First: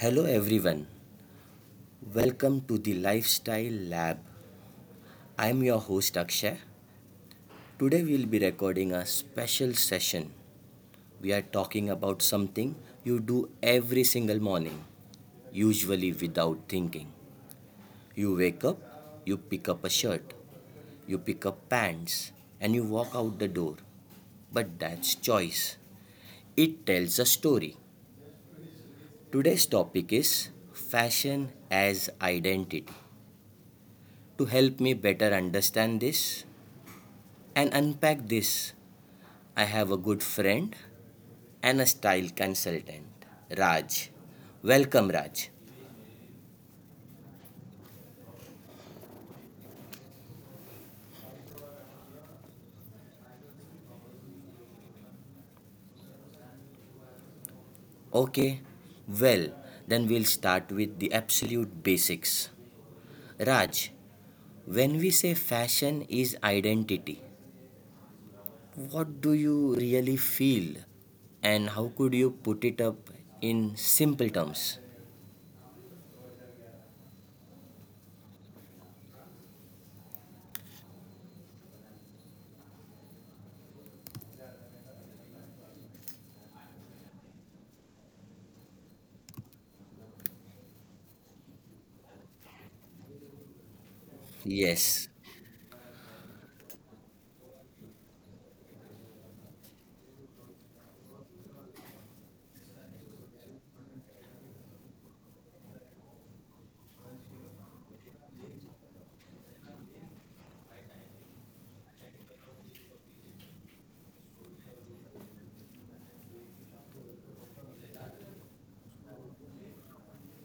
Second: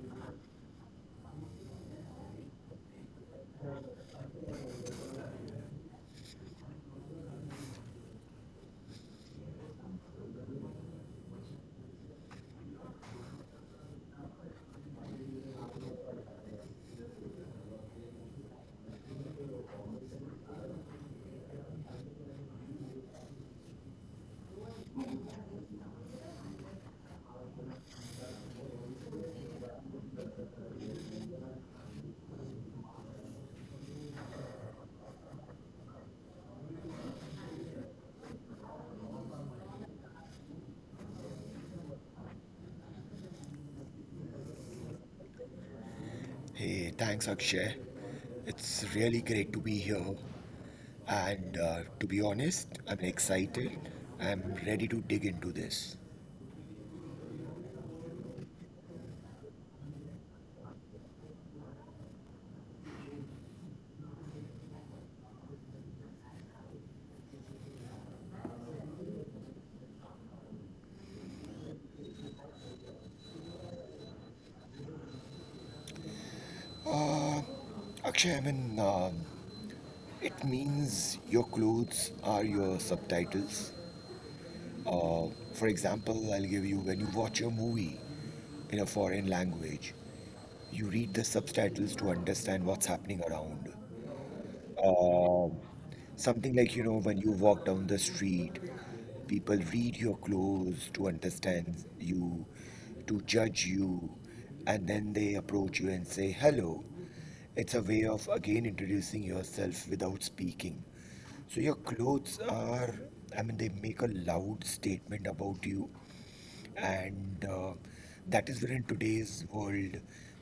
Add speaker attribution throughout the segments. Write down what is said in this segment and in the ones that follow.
Speaker 1: Hello everyone. Welcome to the Lifestyle Lab. I'm your host Akshay. Today we'll be recording a special session. We are talking about something you do every single morning, usually without thinking. You wake up, you pick up a shirt, you pick up pants, and you walk out the door. But that's choice. It tells a story. Today's topic is fashion as identity. To help me better understand this, and unpack this. I have a good friend and a style consultant, Raj. Welcome, Raj.
Speaker 2: Hey, thanks, Akshay. It's really great to be here. And To be honest, I'm excited. I'm ready to dig into this.
Speaker 1: Okay, well, then we'll start with the absolute basics. Raj, when we say fashion is identity, what do you really feel? And how could you put it up in simple terms?
Speaker 2: Akshay, it means your clothes are your subtitles. For example, I'll give you when you watch a movie in a foreign language, you read the subtitles to understand what's happening around.
Speaker 1: Yes,
Speaker 2: Um, Something like, when you walk down the street, people read your clothes to understand you, to judge you, and then they approach you and say hello. It's a way of again introducing yourself without speaking. So your clothes are, I mean, they make a loud statement about you, and that is where in today's world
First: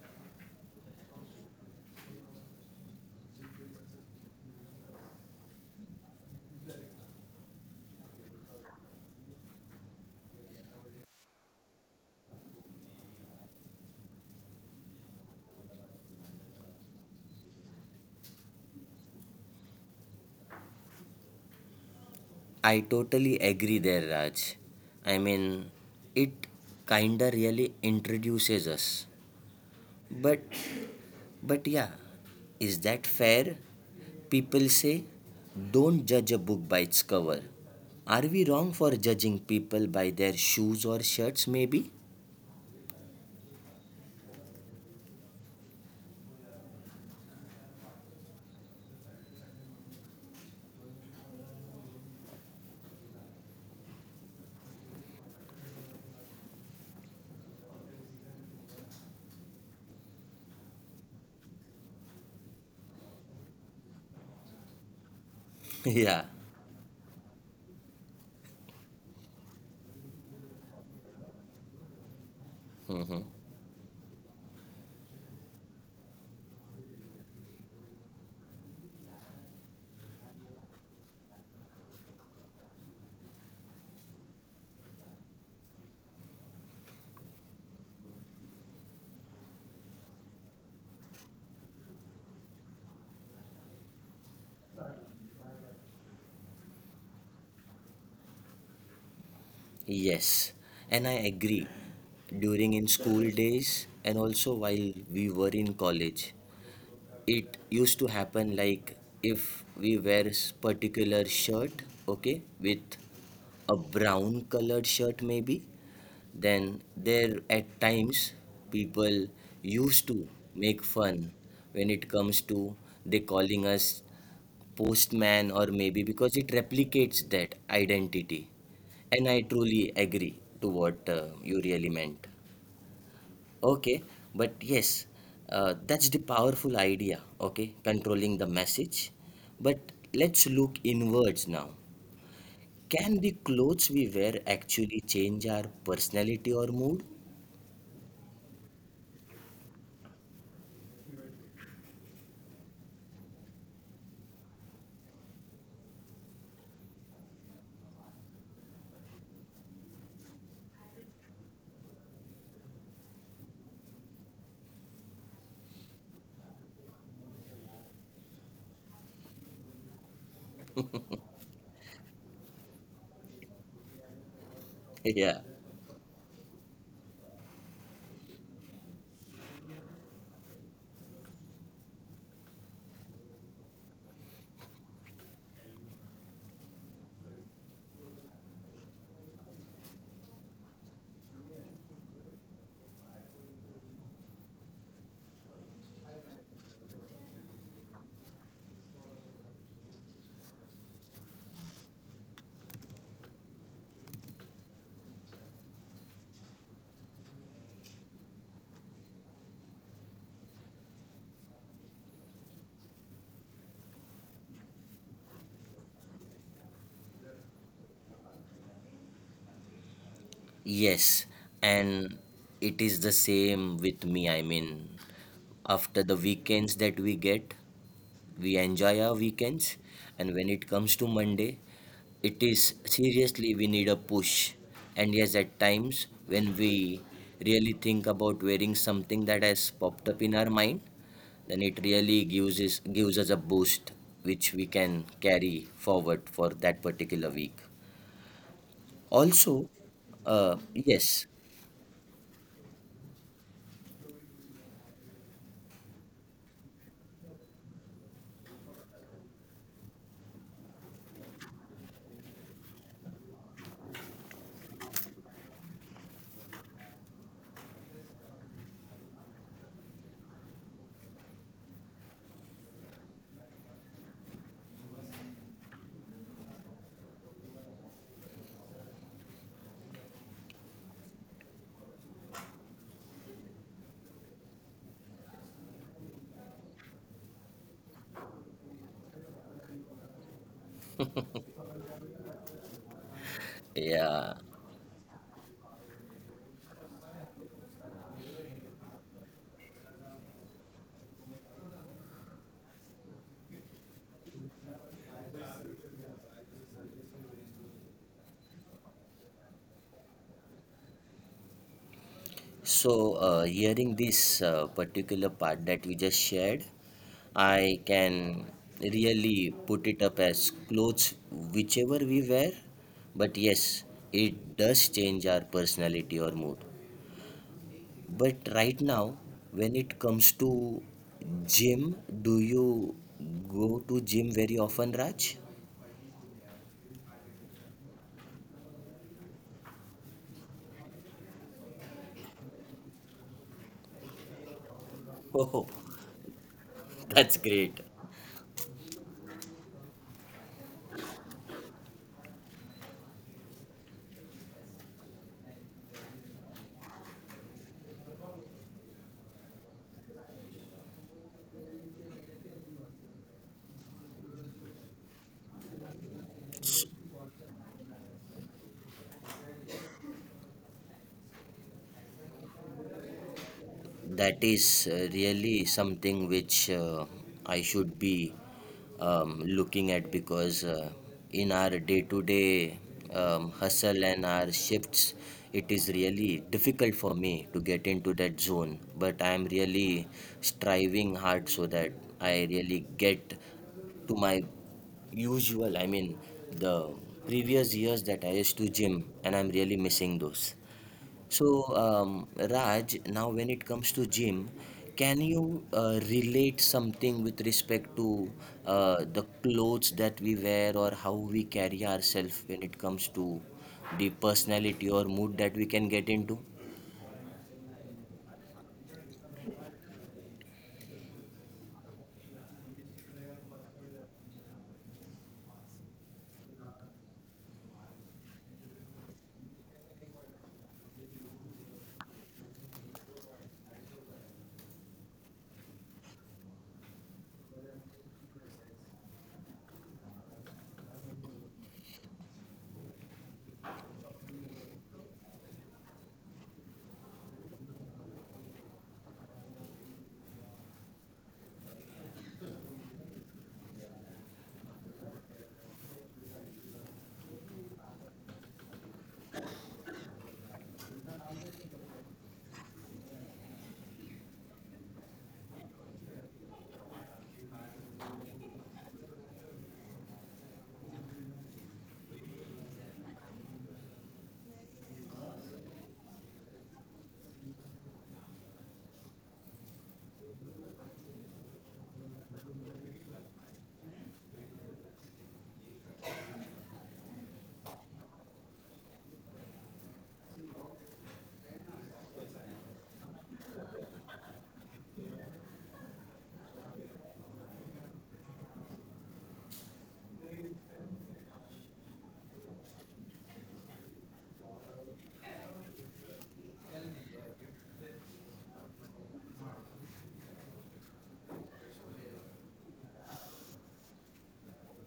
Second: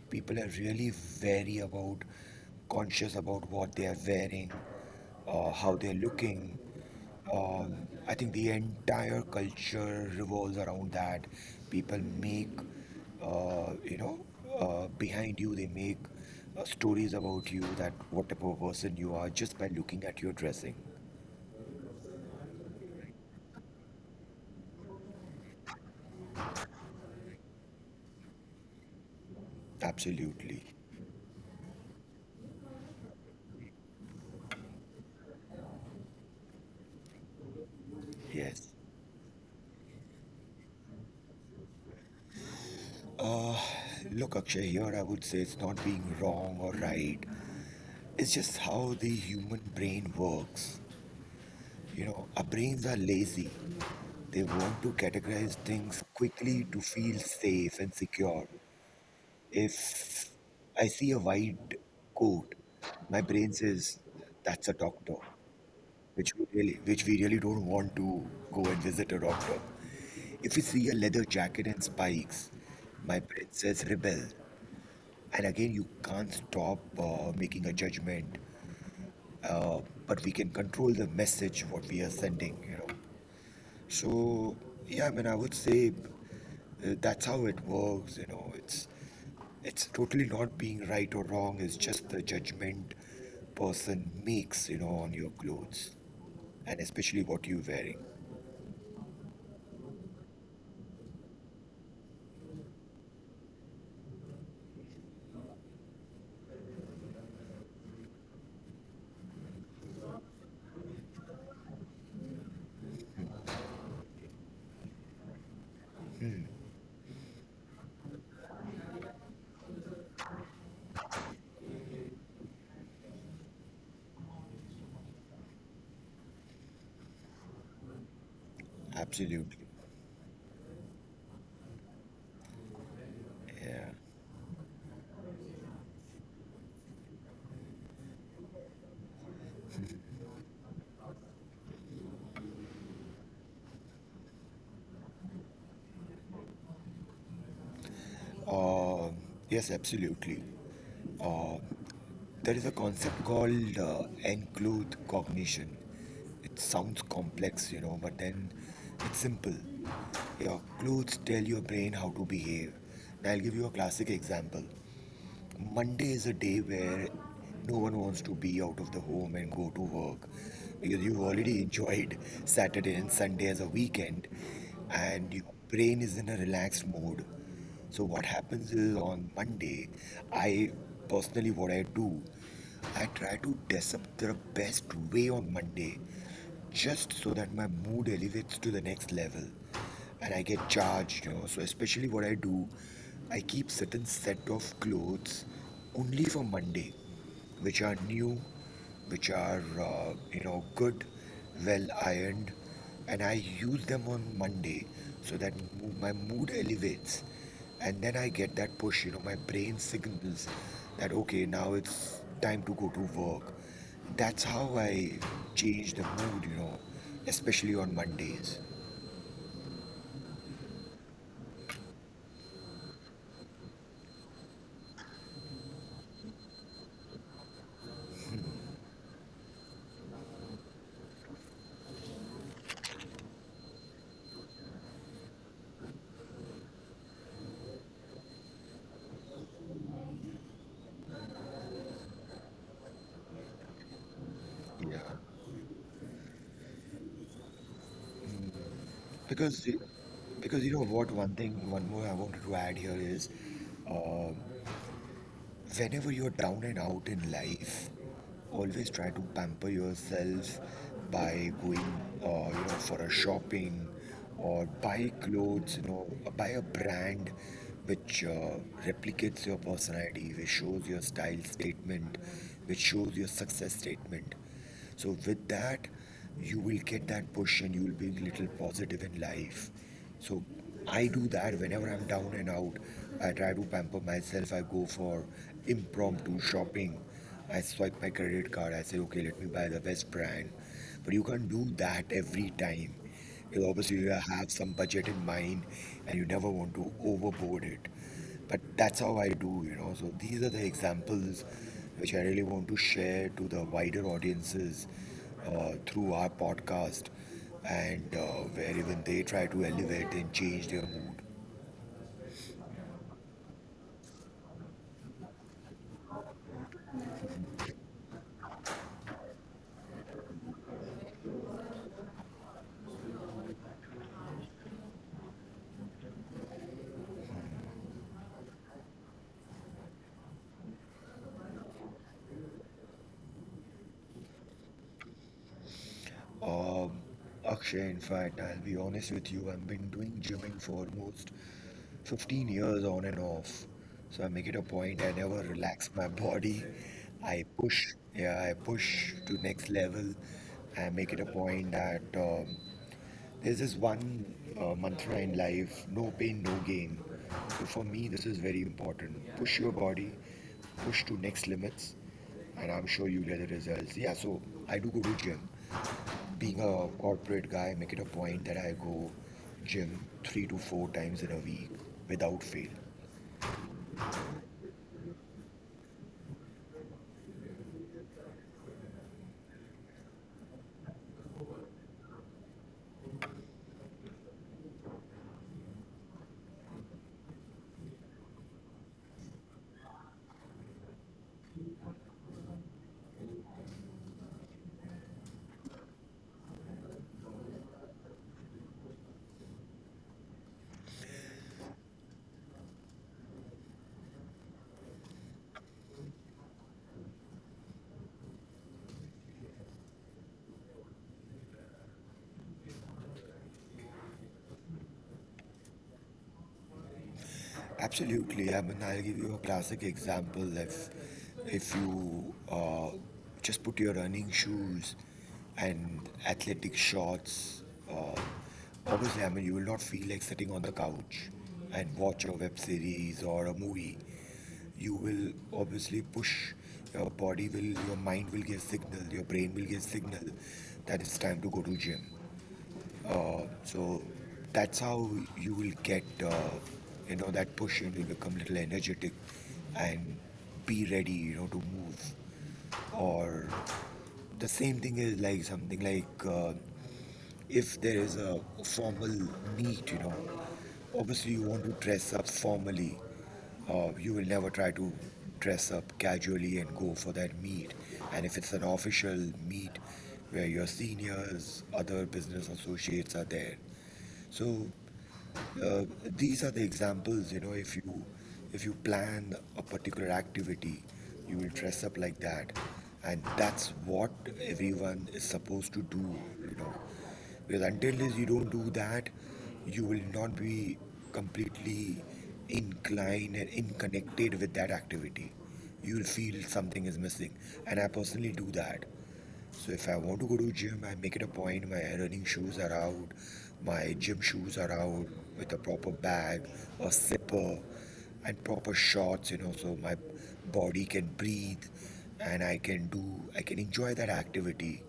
Speaker 2: people are really very about conscious about what they are wearing, how they're looking. um, I think the entire culture revolves around that. People make, uh, you know behind you they make stories about you, that what type of person you are just by looking at your dressing.
Speaker 1: I totally agree there, Raj. I mean, it kinda really introduces us. But,
Speaker 2: Absolutely.
Speaker 1: but yeah, is that fair? People say, don't judge a book by its cover. Are we
Speaker 2: Yes.
Speaker 1: wrong for judging people by their shoes or shirts, maybe?
Speaker 2: Look, Akshay, here I would say it's not being wrong or right. It's just how the human brain works. You know, our brains are lazy. They want to categorize things quickly to feel safe and secure. If I see a white coat, my brain says that's a doctor,
Speaker 1: Yeah,
Speaker 2: which we really don't want to go and visit a doctor. If we see a leather jacket and spikes, my brain says rebel. And again, you can't stop making a judgment, uh, but we can control the message what we are sending, you know. So, yeah, I mean, I would say that's how it works, you know. It's totally not being right or wrong. It's just the judgment person makes, you know, on your clothes, and especially what you're wearing.
Speaker 1: yes, and I agree. During in school days, and also while we were in college, it used to happen like if we wear particular shirt, okay, with a brown colored shirt maybe, then there at times people used to make fun when it comes to they calling us postman or maybe because it replicates that identity. And I
Speaker 2: Absolutely.
Speaker 1: truly agree to what you really meant.
Speaker 2: Yeah.
Speaker 1: Okay, but yes, that's the powerful idea, okay, controlling the message. But let's look inwards now. Can the clothes we wear actually change our personality or mood?
Speaker 2: Um yes, absolutely. uh, there is a concept called enclude cognition. It sounds complex, you know, but then it's simple. Your clues tell your brain how to behave. And I'll give you a classic example. Monday is a day where no one wants to be out of the home and go to work because you've already enjoyed Saturday and Sunday as a weekend and
Speaker 1: Yeah.
Speaker 2: your brain is in a relaxed mode. So, what happens is on Monday, I personally, what I do, I try to dress up the best way on Monday just so that my mood elevates to the next level and I get charged, you know. So, especially what I do, I keep certain set of clothes only for Monday, which are new, which are, good, well ironed, and I use them on Monday so that my mood elevates. And then I get that push, you know, my brain signals that, okay, now it's time to go to work. That's how I change the mood, you know, especially on Mondays.
Speaker 1: Yes, and it is the same with me. I mean, after the weekends that we get, we enjoy our weekends, and when it comes to Monday, it is seriously we need a push. And yes, at times when we really think about wearing something that has popped up in our mind, then it really gives us a boost which we
Speaker 2: Yeah.
Speaker 1: can carry forward for that particular week
Speaker 2: Because,
Speaker 1: also.
Speaker 2: y- because you know what,
Speaker 1: Yes.
Speaker 2: one thing, one more I wanted to add here is, uh, whenever you're down and out in life, always try to pamper yourself by going, for a shopping or buy clothes, you know, buy a brand which replicates your personality, which shows your style statement, which shows your success statement. So with that, you will get that push and you will be a little positive in life. So I do that whenever I'm down and out. I try to pamper myself. I go for impromptu shopping. I swipe my credit card. I say, okay, let me buy the best brand. But you can't do that every time. Because obviously, you
Speaker 1: Yeah.
Speaker 2: have some budget in mind and you never want to overboard it. But that's how I do, you know. So these are the examples which I really want to share to the wider audiences through our podcast, and where even they try to elevate and change their mood.
Speaker 1: So, hearing this particular part that you just shared, I can really put it up as clothes, whichever we wear. But yes, it does change our personality or mood. But right now, when it comes to gym, do you go to gym very often, Raj?
Speaker 2: Um, Akshay, in fact, I'll be honest with you, I've been doing gymming for almost 15 years on and off. So I make it a point, I never
Speaker 1: Oh,
Speaker 2: relax my body.
Speaker 1: that's
Speaker 2: I
Speaker 1: great.
Speaker 2: push, yeah, I push to next level. I make it a point that there's this one mantra in life, no pain, no gain. So for me, this is very important. Push your body, push to next limits, and I'm sure you'll get the results. Yeah, so I do go to gym. Being a corporate guy, I make it a point that I go gym three to four times in a week without fail.
Speaker 1: That is really something which I should be looking at, because in our day to day hustle and our shifts, it is really difficult for me to get into that zone. But I am really striving hard so that I really get to my usual, I mean, the previous years that I used to gym, and I'm really missing those. So, Raj, now when it comes to gym, can you relate something with respect to the clothes that we wear or how we carry ourselves when it comes to the personality or mood that we can get into?
Speaker 2: Absolutely. I mean, I'll give you a classic example. If you just put your running shoes and athletic shorts, uh, obviously, I mean, you will not feel like sitting on the couch and watch a web series or a movie. You will obviously push. Your mind will get signal, your brain will get signal that it's time to go to gym. So that's how you will get, that push and you become little energetic and be ready, you know, to move. Or the same thing is like something like if there is a formal meet, you know, obviously you want to dress up formally. You will never try to dress up casually and go for that meet. And if it's an official meet where your seniors, other business associates are there, so uh, these are the examples, you know, if you plan a particular activity, you will dress up like that, and that's what everyone is supposed to do, you know, because until this you don't do that, you will not be completely inclined and inconnected with that activity. You'll feel something is missing, and I personally do that. So if I want to go to gym, I make it a point. My running shoes are out, my gym shoes are out with a proper bag, a zipper, and proper shorts. You know, so my body can breathe, and I can enjoy that activity,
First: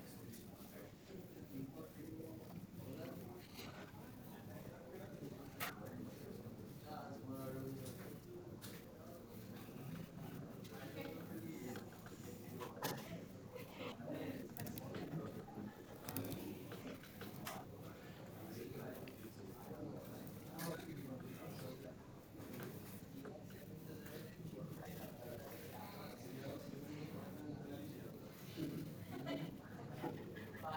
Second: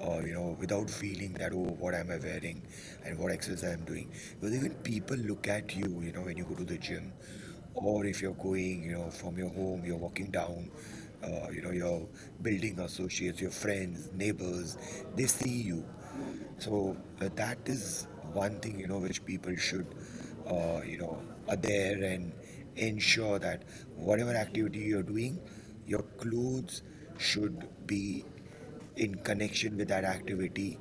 Speaker 2: or you know, without feeling that oh what am I wearing and what exercise I'm doing, because even people look at you, you know, when you go to the gym, or if you're going, you know, from your home you're walking down, your building associates, your friends, neighbors, they see you. So that is one thing, you know, which people should uh, you know adhere and ensure that whatever activity you're doing, your clothes should be in connection with that activity.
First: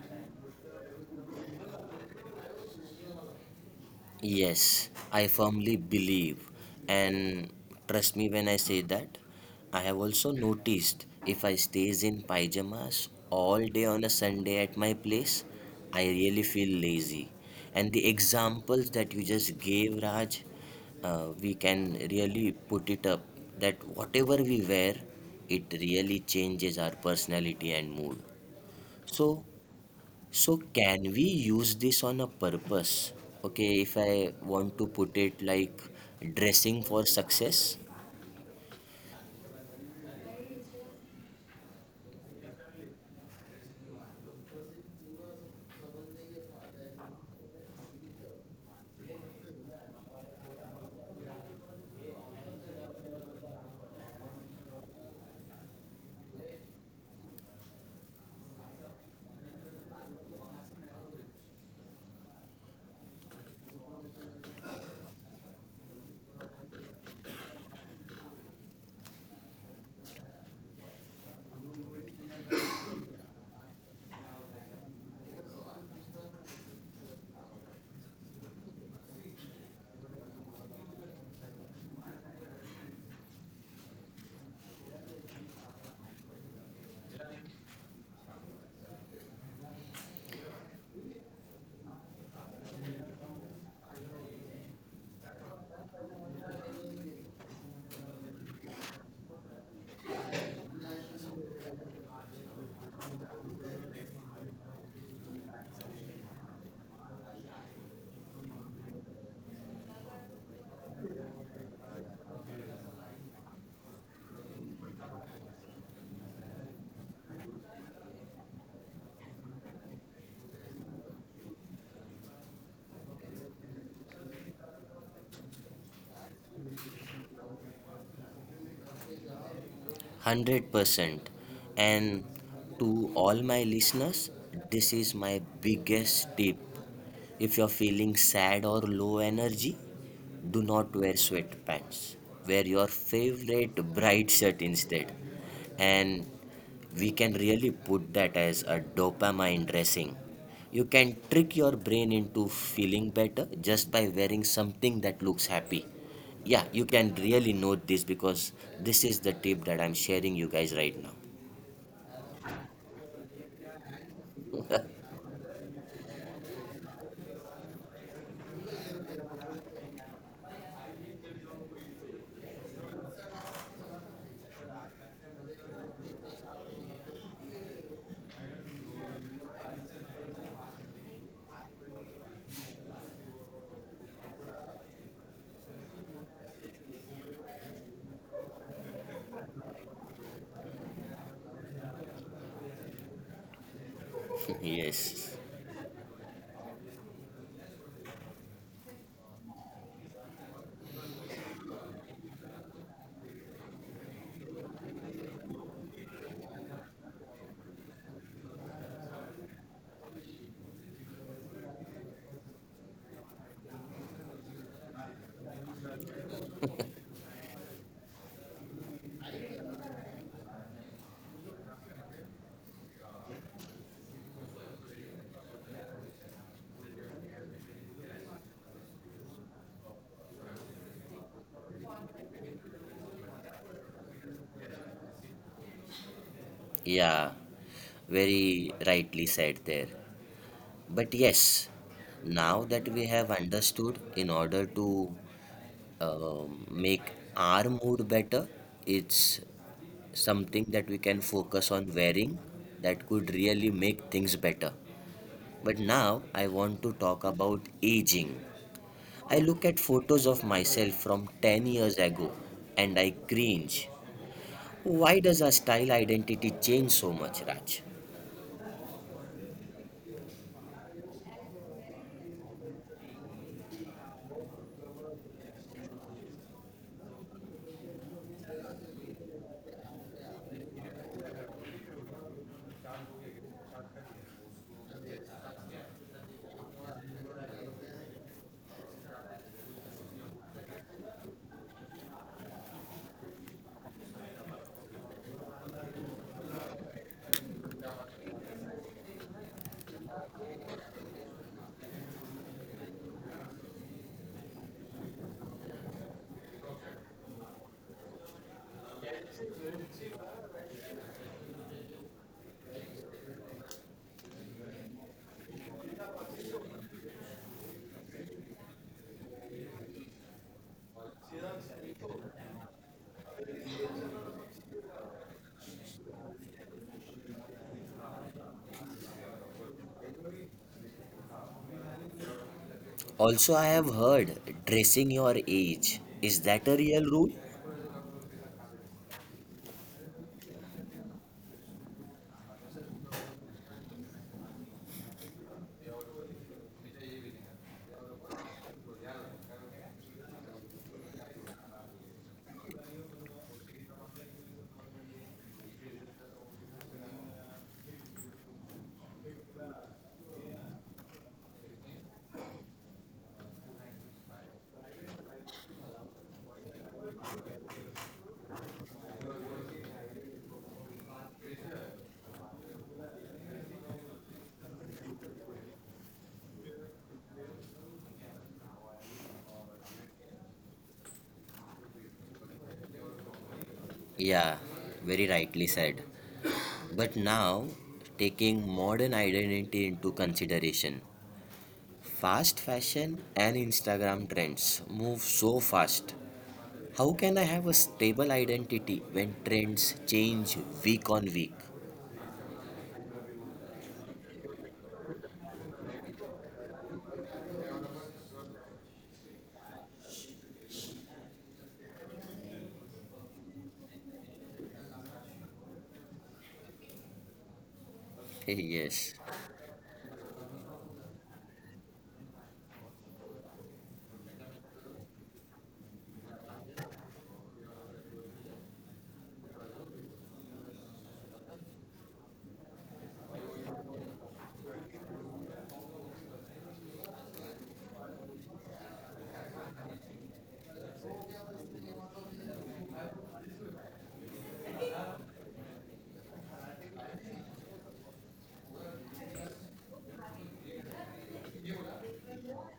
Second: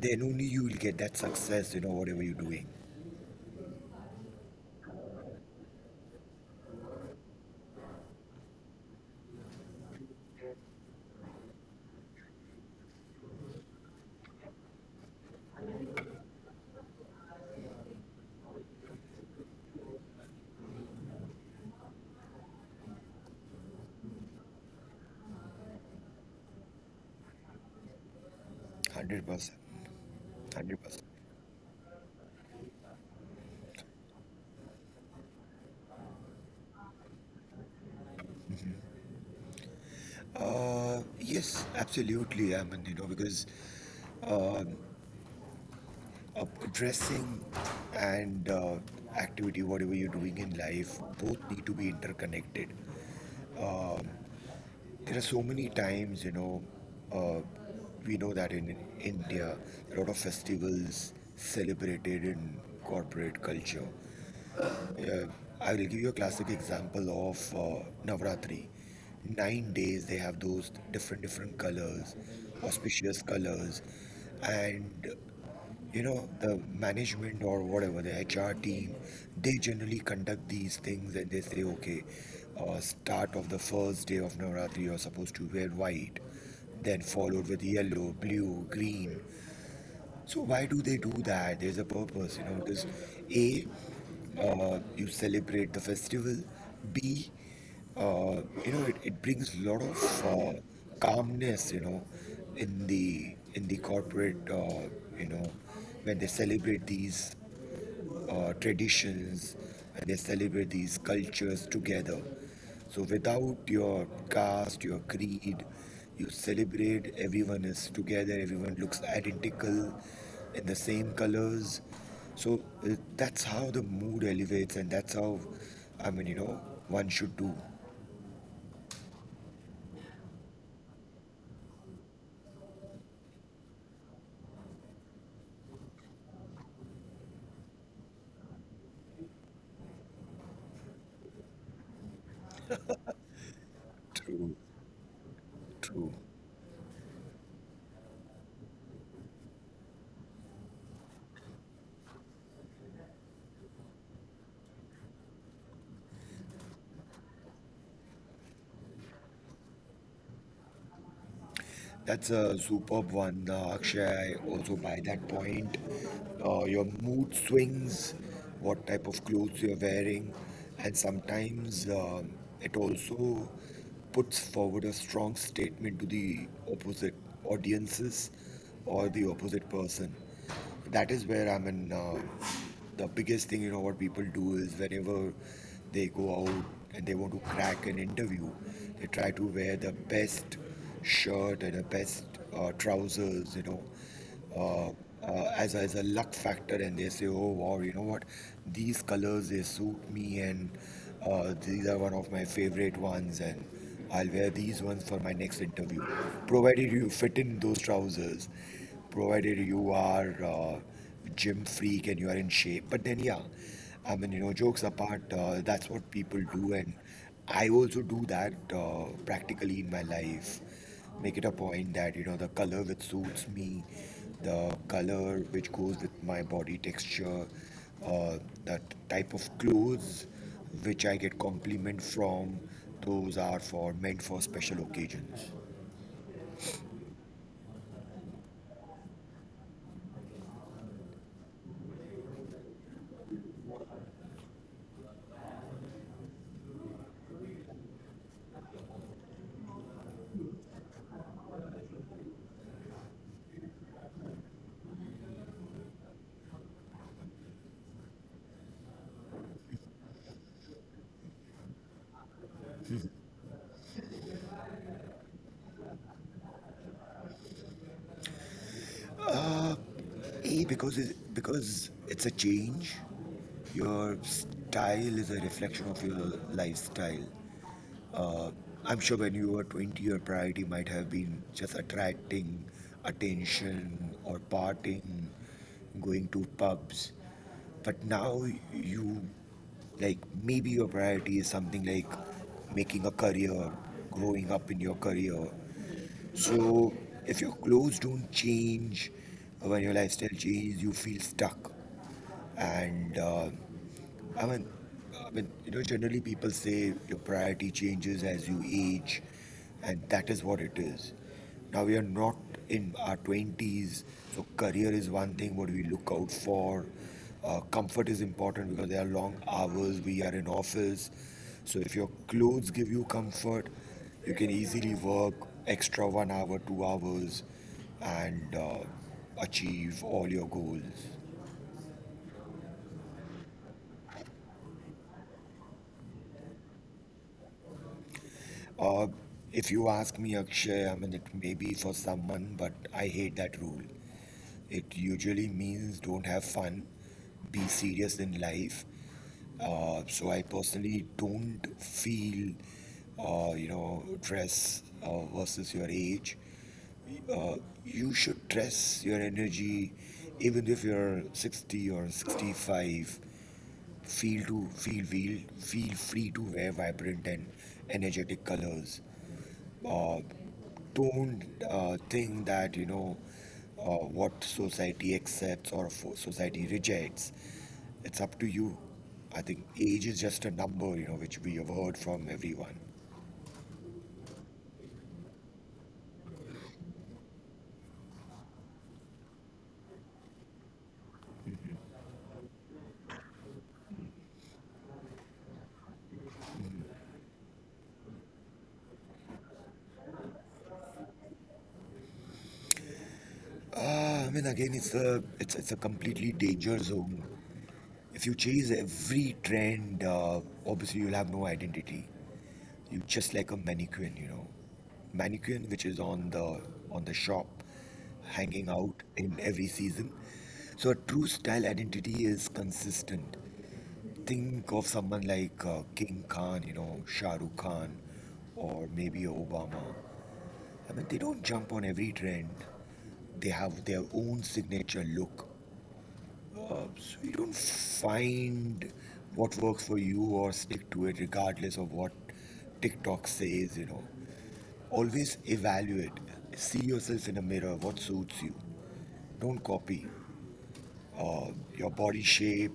Speaker 2: Then only you will get that success. You know, whatever you're doing,
Speaker 1: Yes, I firmly believe, and trust me when I say that. I have also noticed if I stays in pajamas all day on a Sunday at my place, I really feel lazy. And the examples that you just gave, Raj, we can really put it up that whatever we wear, it really changes our personality and mood.
Speaker 2: one hundred
Speaker 1: So
Speaker 2: percent, one hundred
Speaker 1: can
Speaker 2: percent.
Speaker 1: we use this on a purpose? Okay, if I want to put it like dressing for success,
Speaker 2: Yes, absolutely. I mean, you know, because um uh, dressing and activity, whatever you're doing in life, both need to be interconnected. Um there are so many times, you know, uh, we know that in India, a lot of festivals celebrated in corporate culture. Uh, I will give you a classic example of Navratri. 9 days they have those different different colors, auspicious colors, and you know the management or whatever the HR team, they generally conduct these things and they say okay, start of the first day of Navratri you're supposed to wear white, then followed with yellow, blue, green. So why do they do that? There's a purpose, you know. Because A, you celebrate the festival. B, you know, it brings a lot of calmness, you know, in the corporate, you know, when they celebrate these traditions and they celebrate these cultures together. So without your caste, your creed, you celebrate, everyone is together, everyone looks identical in the same colors. So that's how the mood elevates, and that's how, I mean, you know, one should do.
Speaker 1: 100%. And to all my listeners, this is my biggest tip. If you're feeling sad or low energy, do not wear sweatpants. Wear your favorite bright
Speaker 2: True,
Speaker 1: shirt instead.
Speaker 2: true.
Speaker 1: And we can really put that as a dopamine dressing. You can trick your brain into feeling better just by wearing something that looks happy. Yeah, you can really note this, because this is the tip that I'm sharing you guys right now.
Speaker 2: That's a superb one, Akshay. I also by that point, your mood swings, what type of clothes you're wearing, and sometimes it also puts forward a strong statement to the opposite audiences or the opposite person. That is where I mean, the biggest thing, you know, what people do is whenever they go out and they want to crack an interview, they try to wear the best shirt and the best trousers, you know,
Speaker 1: Yes.
Speaker 2: as a luck factor, and they say, oh wow, you know what, these colors they suit me, and these are one of my favorite ones, and I'll wear these ones for my next interview, provided you fit in those trousers, provided you are gym freak and you are in shape. But then, yeah, I mean, you know, jokes apart, that's what people do, and I also do that practically in my life. Make it a point that you know the color which suits me, the color which goes with my body texture, uh, the type of clothes which I get compliment from. Those are for meant for special occasions.
Speaker 1: Yeah. Very rightly said there. But yes, now that we have understood in order to make our mood better, it's something that we can focus on wearing that could really make things better. But now I want to talk about aging. I look at photos of myself from 10 years ago and I cringe. Why does our style identity change so much, Raj?
Speaker 2: Uh, because it's a change. Your style is a reflection of your lifestyle. Uh, I'm sure when you were 20, your priority might have been just attracting attention or partying, going to pubs. But now you, like, maybe your priority is something like making a career, growing up in your career, so if your clothes don't change, when your lifestyle changes, you feel stuck. And I mean, you know, generally people say your priority changes as you age, and that is what it is. Now we are not in our 20s, so career is one thing what we look out for. Comfort is important because there are long hours, we are in office. So if your clothes give you comfort, you can easily work extra one hour, 2 hours, and achieve all your goals.
Speaker 1: Also, I have heard dressing your age. Is that a real rule?
Speaker 2: Or if you ask me, Akshay, I mean, it may be for someone, but I hate that rule. It usually means don't have fun, be serious in life. So I personally don't feel, you know, dress versus your age. Uh, you should dress your energy, even if you're 60 or 65. Feel free to wear vibrant and energetic colors, uh, don't think that you know what society accepts or society rejects. It's up to you. I think age is just a number, you know, which we have heard from everyone.
Speaker 1: Yeah, very rightly said. But now, taking modern identity into consideration, fast fashion and Instagram trends move so fast. How can I have a stable identity when trends change week on week?
Speaker 2: Again, it's a it's it's a completely danger zone. If you chase every trend, obviously you'll have no identity. It's just like a mannequin, you know, mannequin which is on the shop, hanging out
Speaker 1: Yes.
Speaker 2: in every season. So a true style identity is consistent. Think of someone like King Khan, you know, Shah Rukh Khan, or maybe Obama. I mean, they don't jump on every trend. They have their own signature look. So you don't find what works for you or stick to it regardless of what TikTok says, you know. Always evaluate. See yourself in a mirror. What suits you? Don't copy. Uh, your body shape,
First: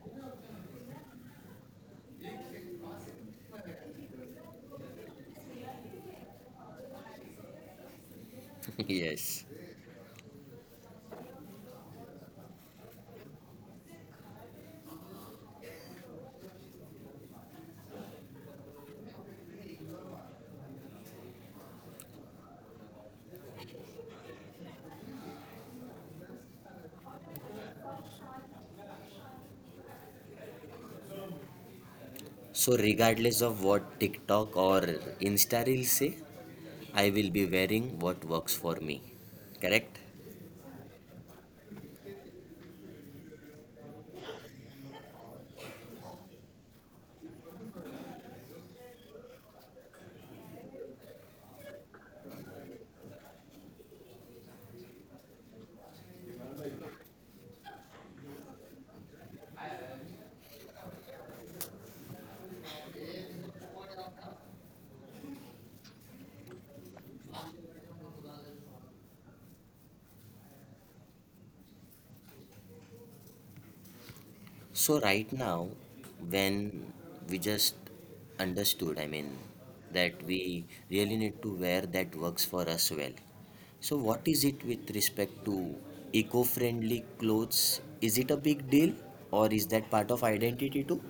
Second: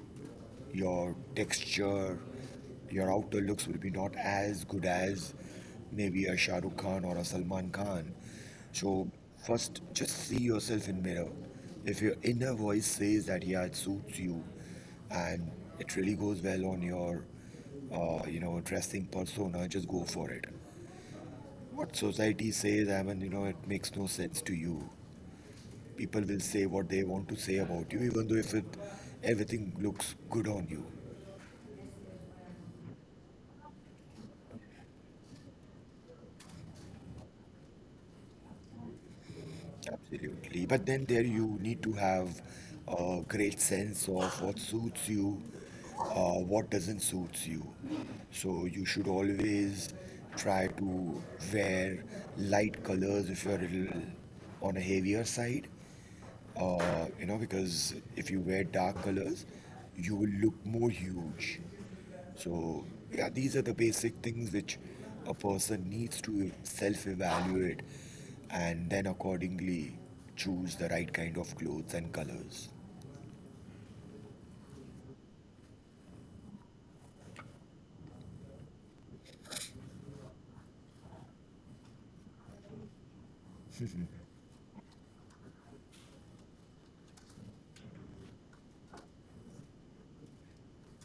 Speaker 2: your texture, your outer looks will be not as good as maybe a Shah Rukh Khan or a Salman Khan. So
Speaker 1: Yes.
Speaker 2: first, just see yourself in mirror. If your inner voice says that yeah, it suits you, and it really goes well on your, you know, dressing persona, just go for it what society says, I mean, you know, it makes no sense to you. People will say what they want to say about you, even though if it everything looks good on you.
Speaker 1: So, regardless of what TikTok or Insta Reels say, I will be wearing what works for me. Correct?
Speaker 2: Absolutely. But then there you need to have a great sense of what suits you, what doesn't suit you. So you should always try to wear light colors if you're a little on a heavier side, you know, because if you wear dark colors, you will look more huge. So, yeah, these are the basic things which a person needs to self evaluate and then accordingly choose the right kind of clothes and colors.
Speaker 1: So right now, when we just understood, I mean, that we really need to wear that works for us well. So what is it with respect to eco-friendly clothes? Is it a big deal or is that part of identity too?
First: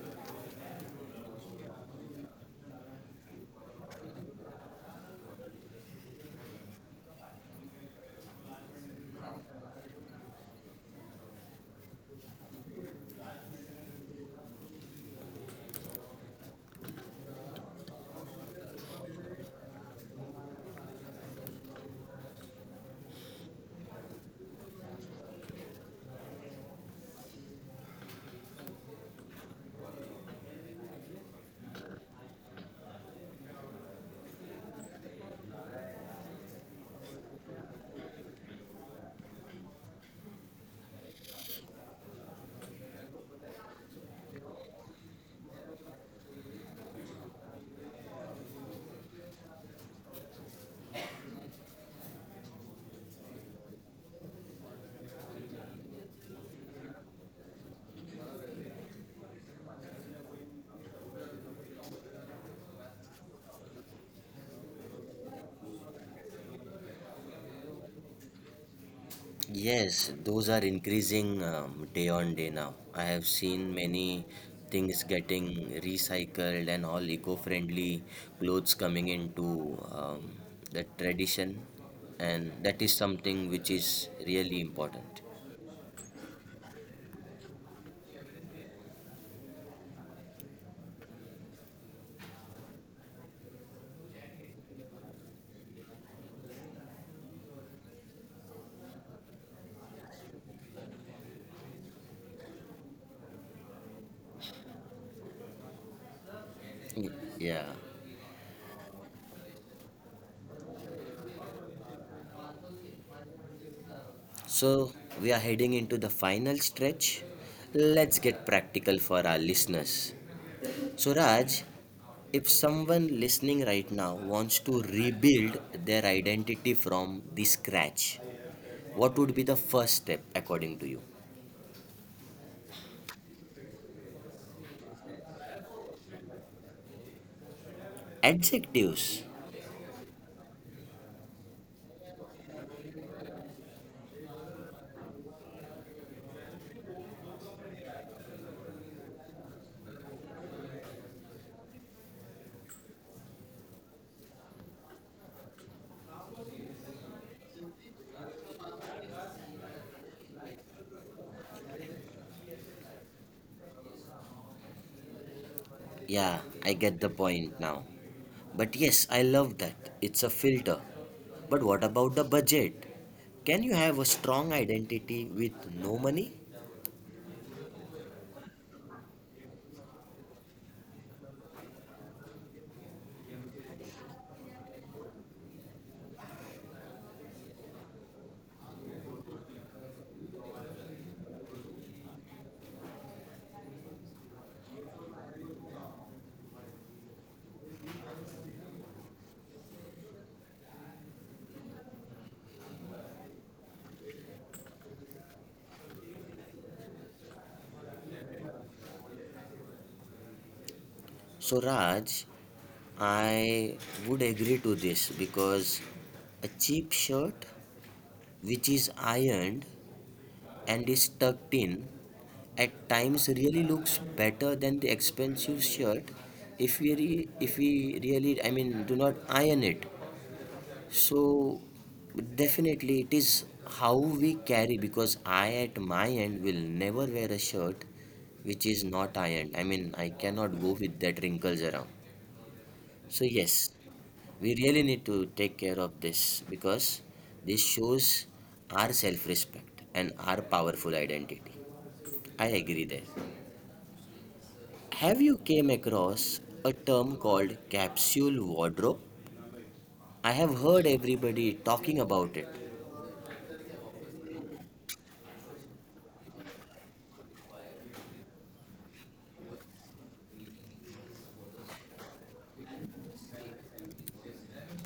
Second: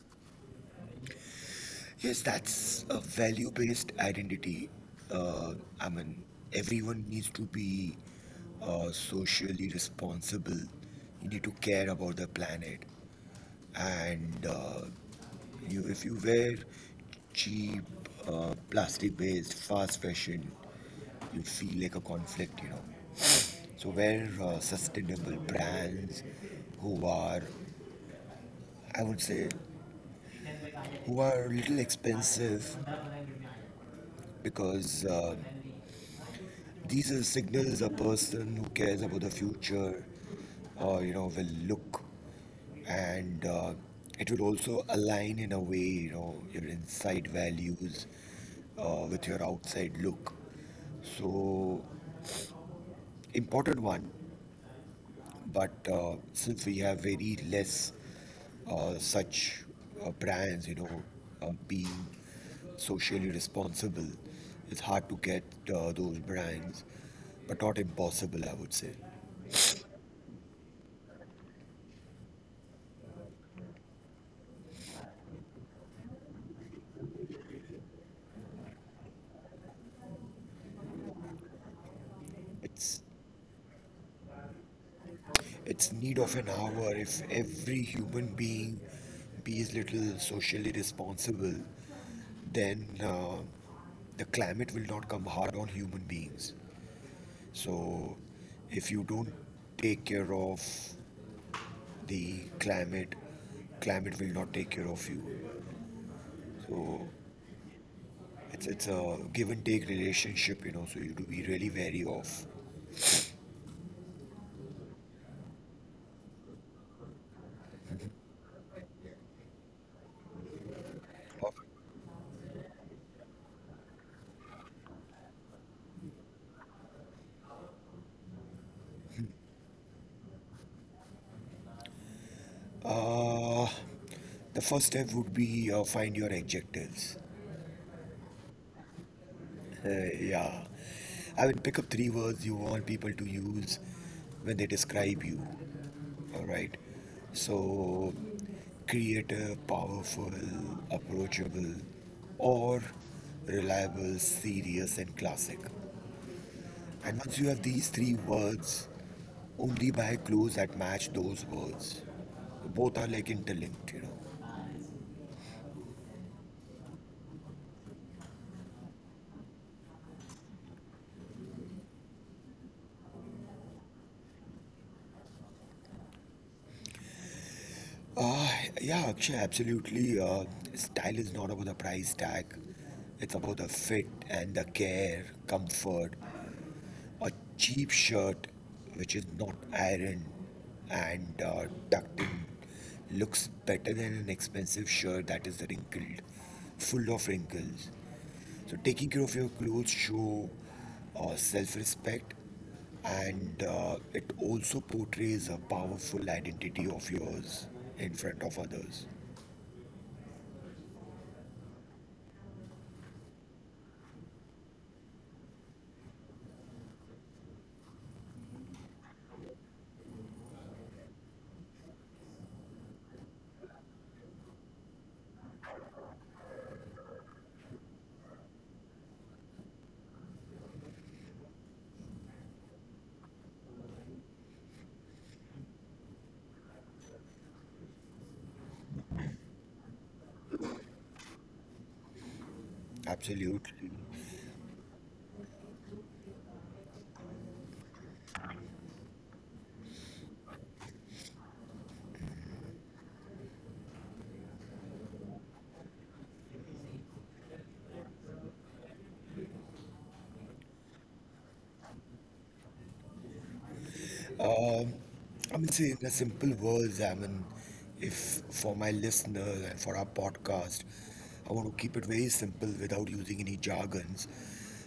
Speaker 2: Yes, that's a value based identity. Uh, I mean, Everyone needs to be socially responsible. You need to care about the planet and you, if you wear cheap, plastic-based, fast fashion, you feel like a conflict, you know. So wear sustainable brands who are, I would say, who are a little expensive because these are signals a person who cares about the future, you know, will look and it will also align in a way, you know, your inside values with your outside look. So important one, but since we have very less such brands, you know, being socially responsible, it's hard to get those brands, but not impossible, I would say.
Speaker 1: Yes, those are increasing day on day now. I have seen many things getting recycled and all eco-friendly clothes coming into the tradition, and that is
Speaker 2: It's
Speaker 1: something which is really important.
Speaker 2: it's need of an hour if every human being be bees little socially responsible, then the climate will not come hard on human beings. So, if you don't take care of the climate, climate will not take care of you. So,
Speaker 1: Y- Yeah.
Speaker 2: it's a give and take relationship, you know. So you have to be really wary of.
Speaker 1: So we are heading into the final stretch. Let's get practical for our listeners. So, Raj, if someone listening right now wants to rebuild their identity from the scratch, what would be the first step according to you?
Speaker 2: Uh, the first step would be find your adjectives.
Speaker 1: Adjectives.
Speaker 2: Yeah, I mean pick up three words you want people to use when they describe you. All right. So create a powerful, approachable, or reliable, serious, and classic. And once you have these three words, only buy clothes that match those words. Both are like interlinked, you know.
Speaker 1: Yeah, I get the point now. But yes, I love that. It's a filter. But what about the budget? Can you have a strong identity with no money?
Speaker 2: Uh, yeah, Akshay, absolutely. Style is not about the price tag, it's about the fit and the care, comfort, a cheap shirt which is not ironed and tucked in looks better than an expensive shirt that is wrinkled, full of wrinkles. So, taking care of your clothes show self-respect, and it also portrays a powerful identity of yours in front of others.
Speaker 1: So, Raj, I would agree to this because a cheap shirt which is ironed and is tucked in, at times really looks better than the expensive shirt if if we really I mean do not iron it. So definitely it is how we carry, because I at my end will never wear a shirt which is not ironed. I mean I cannot go with that wrinkles around. So yes,
Speaker 2: Absolutely.
Speaker 1: we really need to take care of this because this shows our self-respect and our powerful identity. I agree there. Have you came across a term called capsule wardrobe? I have heard everybody talking about it.
Speaker 2: Um, See, in a simple words, I mean, if for my listeners and for our podcast, I want to keep it very simple without using any jargons.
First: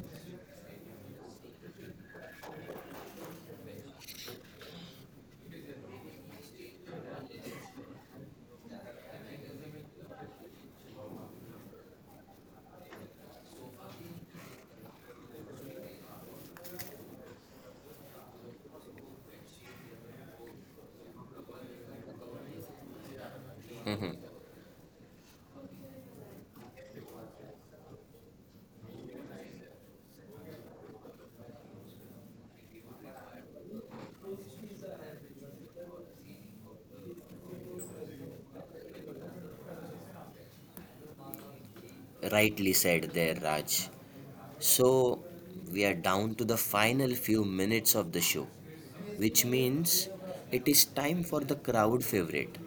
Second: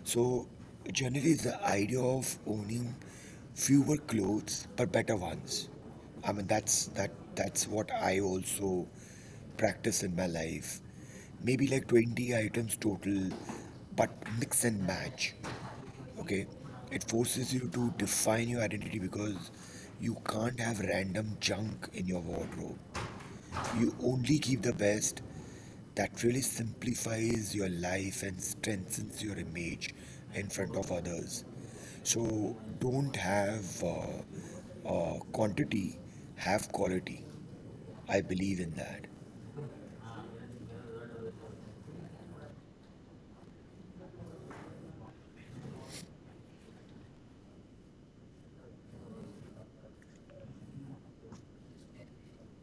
Speaker 2: So, generally, it's the idea of owning fewer clothes but better ones. I mean, that's what I also practice in my life. Maybe like 20 items total, but mix and match. Okay, it forces you to define your identity because you can't have random junk in your wardrobe. You only keep the best. That really simplifies your life and strengthens your image in front of others. So don't have quantity, have quality. I believe in that.
Speaker 1: Rightly said there, Raj. So we are down to the final few minutes of the show, which means it is time for the crowd favorite,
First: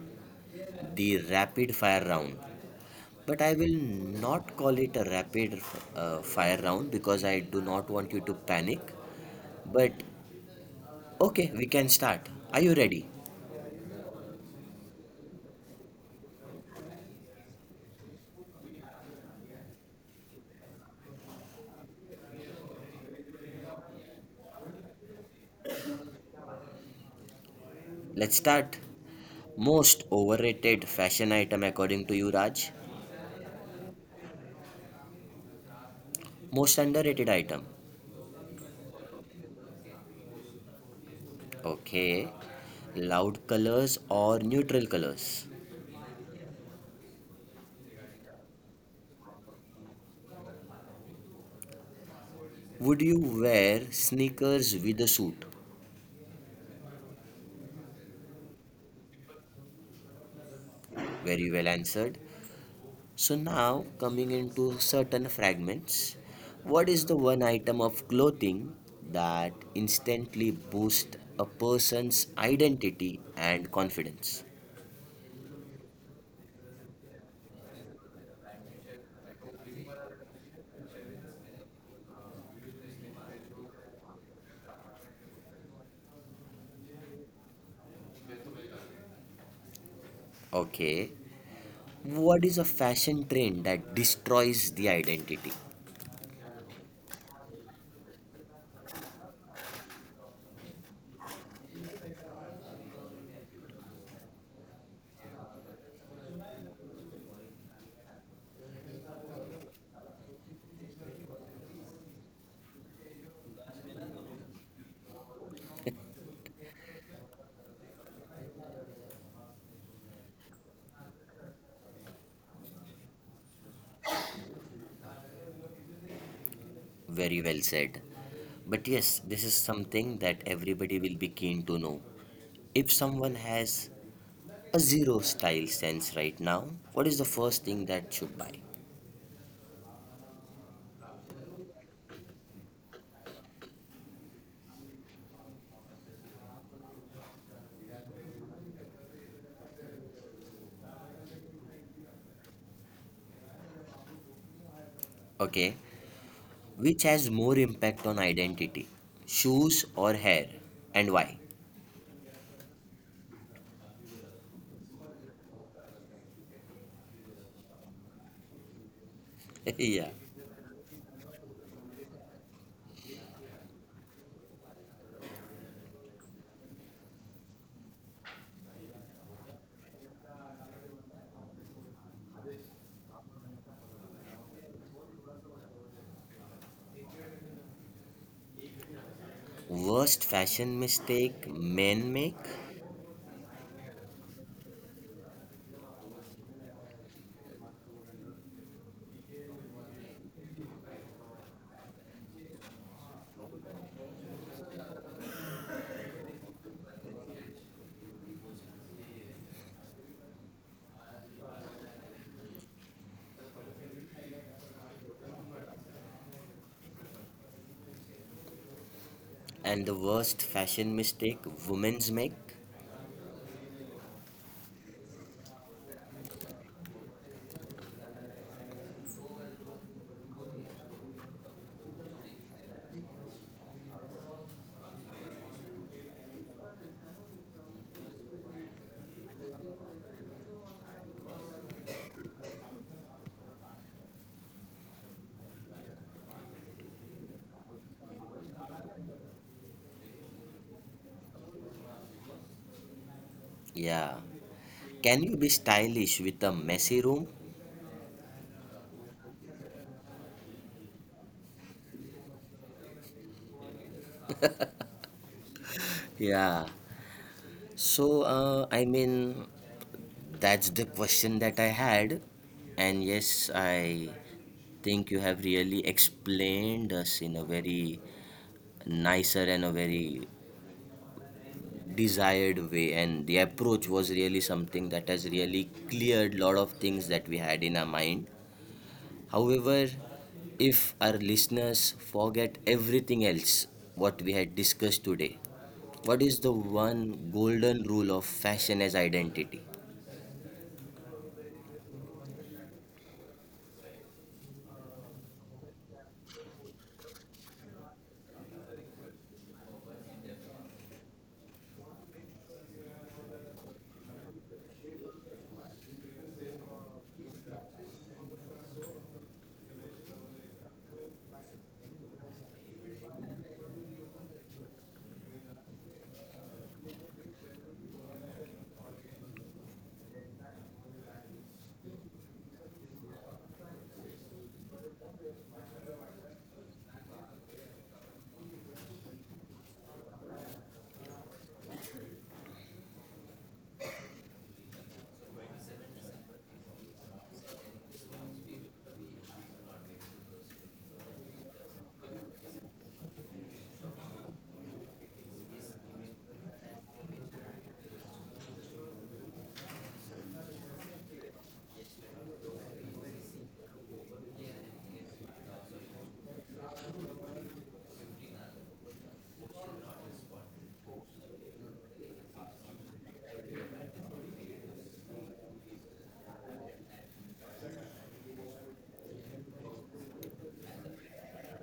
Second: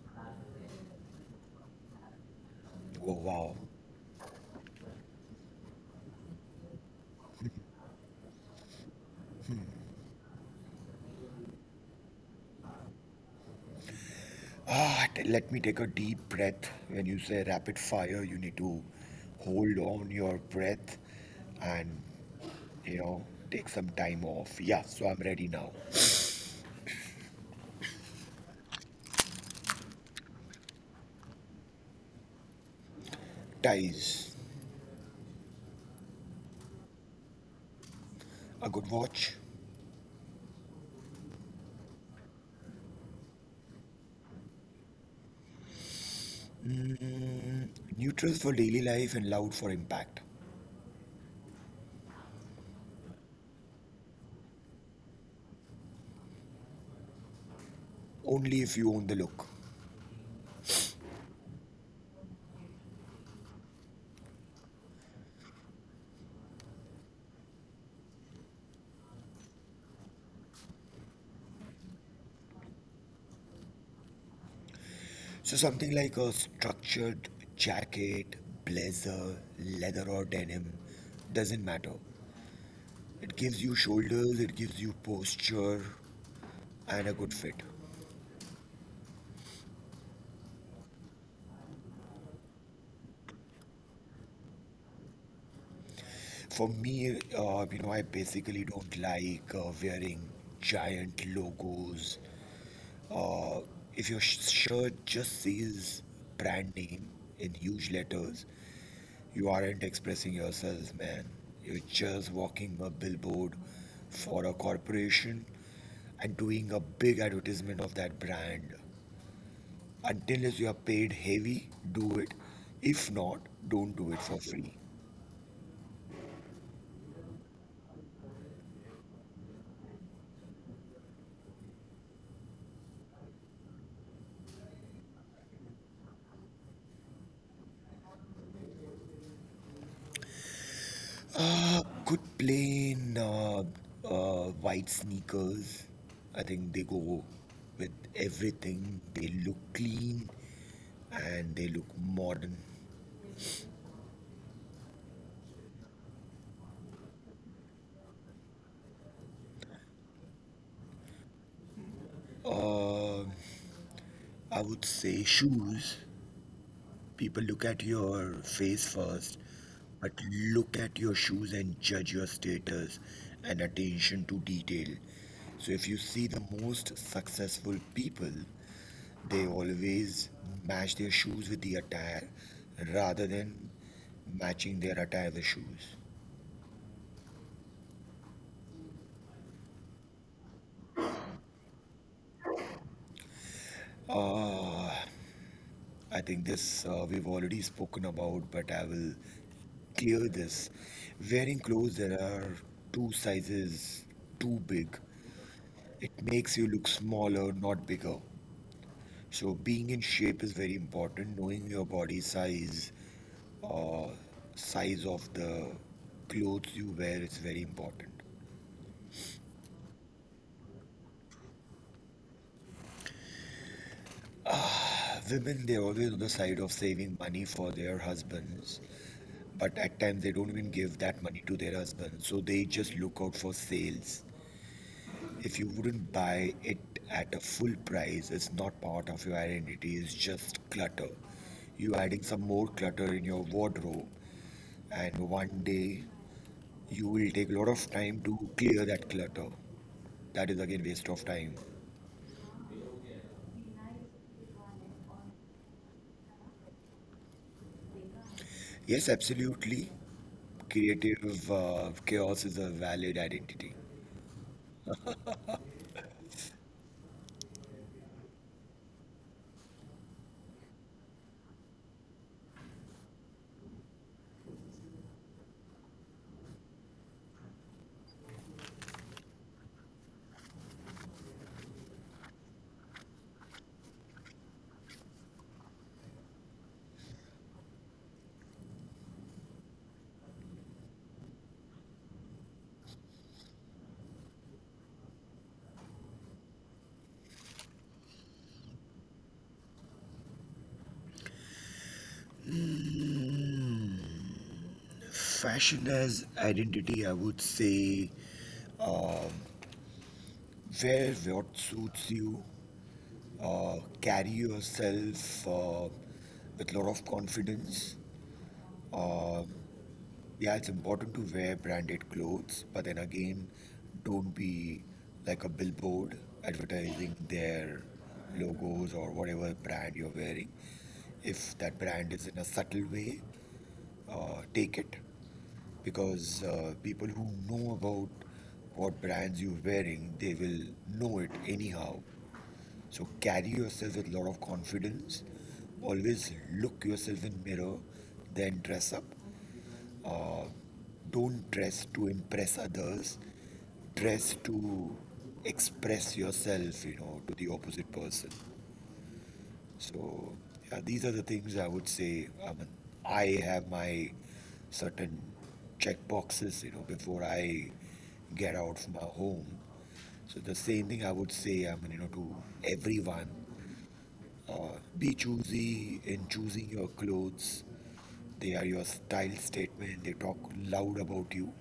Speaker 1: the rapid fire round.
Speaker 2: Oh
Speaker 1: But I
Speaker 2: wow.
Speaker 1: will not call it a rapid fire round because I do not want you to panic. But okay, we can start. Are you ready?
Speaker 2: Let me take a deep breath. When you say rapid fire, you need to hold on your breath and, you know, take some time off. Yeah, so I'm ready now.
Speaker 1: Let's start. Most overrated fashion item according to you, Raj?
Speaker 2: Ties,
Speaker 1: Most underrated item.
Speaker 2: a good watch,
Speaker 1: Okay. Loud colors or neutral colors?
Speaker 2: neutral for daily life and loud for impact.
Speaker 1: Would you wear sneakers with a suit?
Speaker 2: Only if you own the look.
Speaker 1: Very well answered. So now coming into certain fragments. What is the one item of clothing that instantly boosts a person's identity and confidence?
Speaker 2: So something like a structured jacket, blazer, leather or denim, doesn't matter. It gives you shoulders, it gives you posture and a good fit.
Speaker 1: Okay. What is a fashion trend that destroys the identity?
Speaker 2: For me, you know, I basically don't like wearing giant logos. Uh, if your shirt just says brand name in huge letters, you aren't expressing yourself, man. You're just walking a billboard for a corporation and doing a big advertisement of that brand. Until you are paid heavy, do it. If not, don't do it for free.
Speaker 1: Very well said. But yes, this is something that everybody will be keen to know. If someone has a zero style sense right now, what is the first thing that should buy?
Speaker 2: Uh, good plain white sneakers. I think they go with everything. They look clean and they look modern.
Speaker 1: Okay, which has more impact on identity? Shoes or hair? And why?
Speaker 2: Uh, I would say shoes. People look at your face first,
Speaker 1: Yeah.
Speaker 2: but look at your shoes and judge your status and attention to detail. So if you see the most successful people, they always match their shoes with the attire rather than matching their attire with shoes.
Speaker 1: Worst fashion mistake men make.
Speaker 2: Uh, I think this we've already spoken about, but I will clear this. Wearing clothes that are two sizes too big, it makes you look smaller, not bigger. So being in shape is very important. Knowing your body size, uh, size of the clothes you wear is very important.
Speaker 1: And the worst fashion mistake women's make?
Speaker 2: Women, they're always on the side of saving money for their husbands, but at times they don't even give that money to their husbands, so they just look out for sales. If you wouldn't buy it at a full price, it's not part of your identity, it's just clutter. You're adding some more clutter in your wardrobe, and one day you will take a lot of time to clear that clutter. That is again waste of time.
Speaker 1: Yeah. Can you be stylish with a messy room?
Speaker 2: Yes, absolutely. Creative chaos is a valid identity.
Speaker 1: Yeah. So, I mean, that's the question that I had. And yes, I think you have really explained us in a very nicer and a very desired way. And the approach was really something that has really cleared lot of things that we had in our mind. However, if our listeners forget everything else what we had discussed today, what is the one golden rule of fashion as identity?
Speaker 2: Fashion as identity, I would say, uh, wear what suits you, carry yourself with a lot of confidence. Uh, yeah, it's important to wear branded clothes, but then again, don't be like a billboard advertising their logos or whatever brand you're wearing. If that brand is in a subtle way, take it. Because people who know about what brands you're wearing, they will know it anyhow. So carry yourself with a lot of confidence. Always look yourself in mirror, then dress up. Uh, don't dress to impress others. Dress to express yourself, you know, to the opposite person. So yeah, these are the things I would say. I mean, I have my certain check boxes, you know, before I get out from my home. So the same thing I would say, I mean, you know, to everyone, be choosy in choosing your clothes. They are your style statement. They talk loud about you.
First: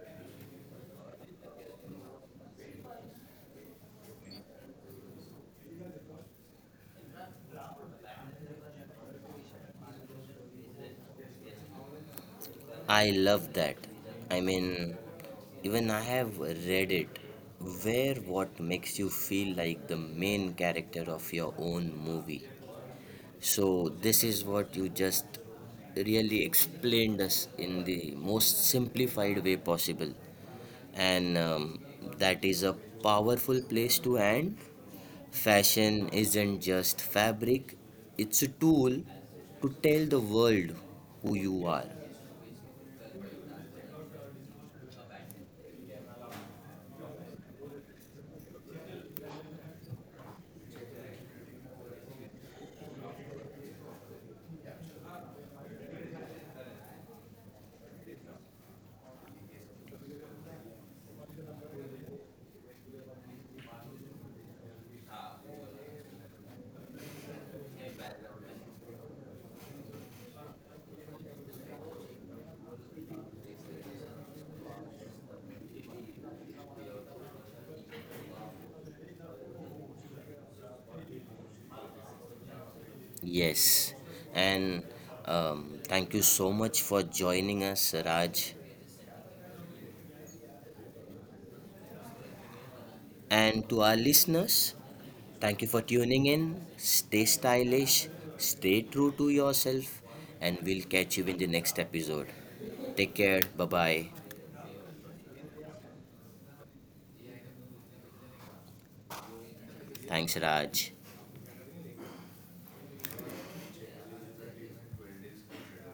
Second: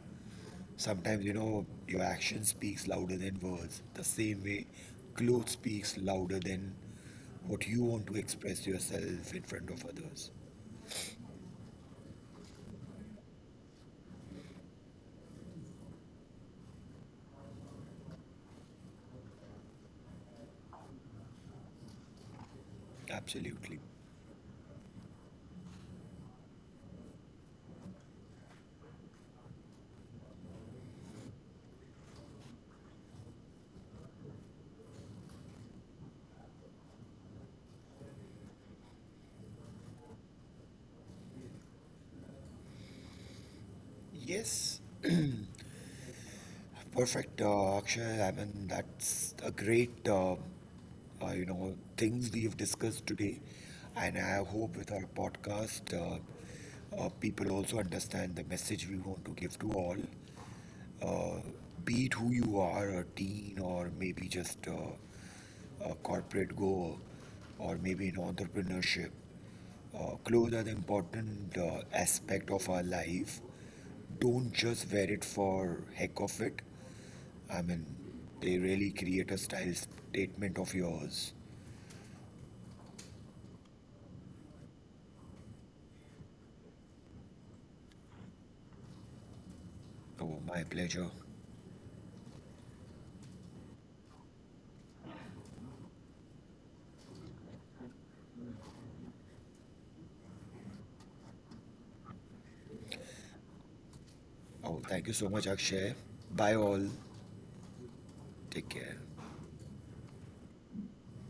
Speaker 2: Sometimes, you know, your action speaks louder than words. The same way, clothes speaks louder than what you want to express yourself in front of others.
Speaker 1: I love that. I mean, even I have read it. Wear what makes you feel like the main character of your own movie.
Speaker 2: Absolutely.
Speaker 1: So, this is what you just really explained us in the most simplified way possible. And that is a powerful place to end. Fashion isn't just fabric, it's a tool to tell the world who you are.
Speaker 2: Yes. Perfect, Akshay. I mean, that's a great, you know, things we've discussed today. And I hope with our podcast, people also understand the message we want to give to all. uh, be it who you are, a teen or maybe just a corporate goer or maybe in entrepreneurship, clothes are the important aspect of our life. Don't just wear it for heck of it. I mean, they really create a style statement of yours.
Speaker 1: Yes, and thank you so much for joining us, Raj.
Speaker 2: Oh, my pleasure.
Speaker 1: And to our listeners, thank you for tuning in. Stay stylish, stay true to yourself, and we'll catch you in the next episode. Take care. Bye bye.
Speaker 2: Oh, thank you so much, Akshay. Bye all. Take care.
Speaker 1: Thanks, Raj.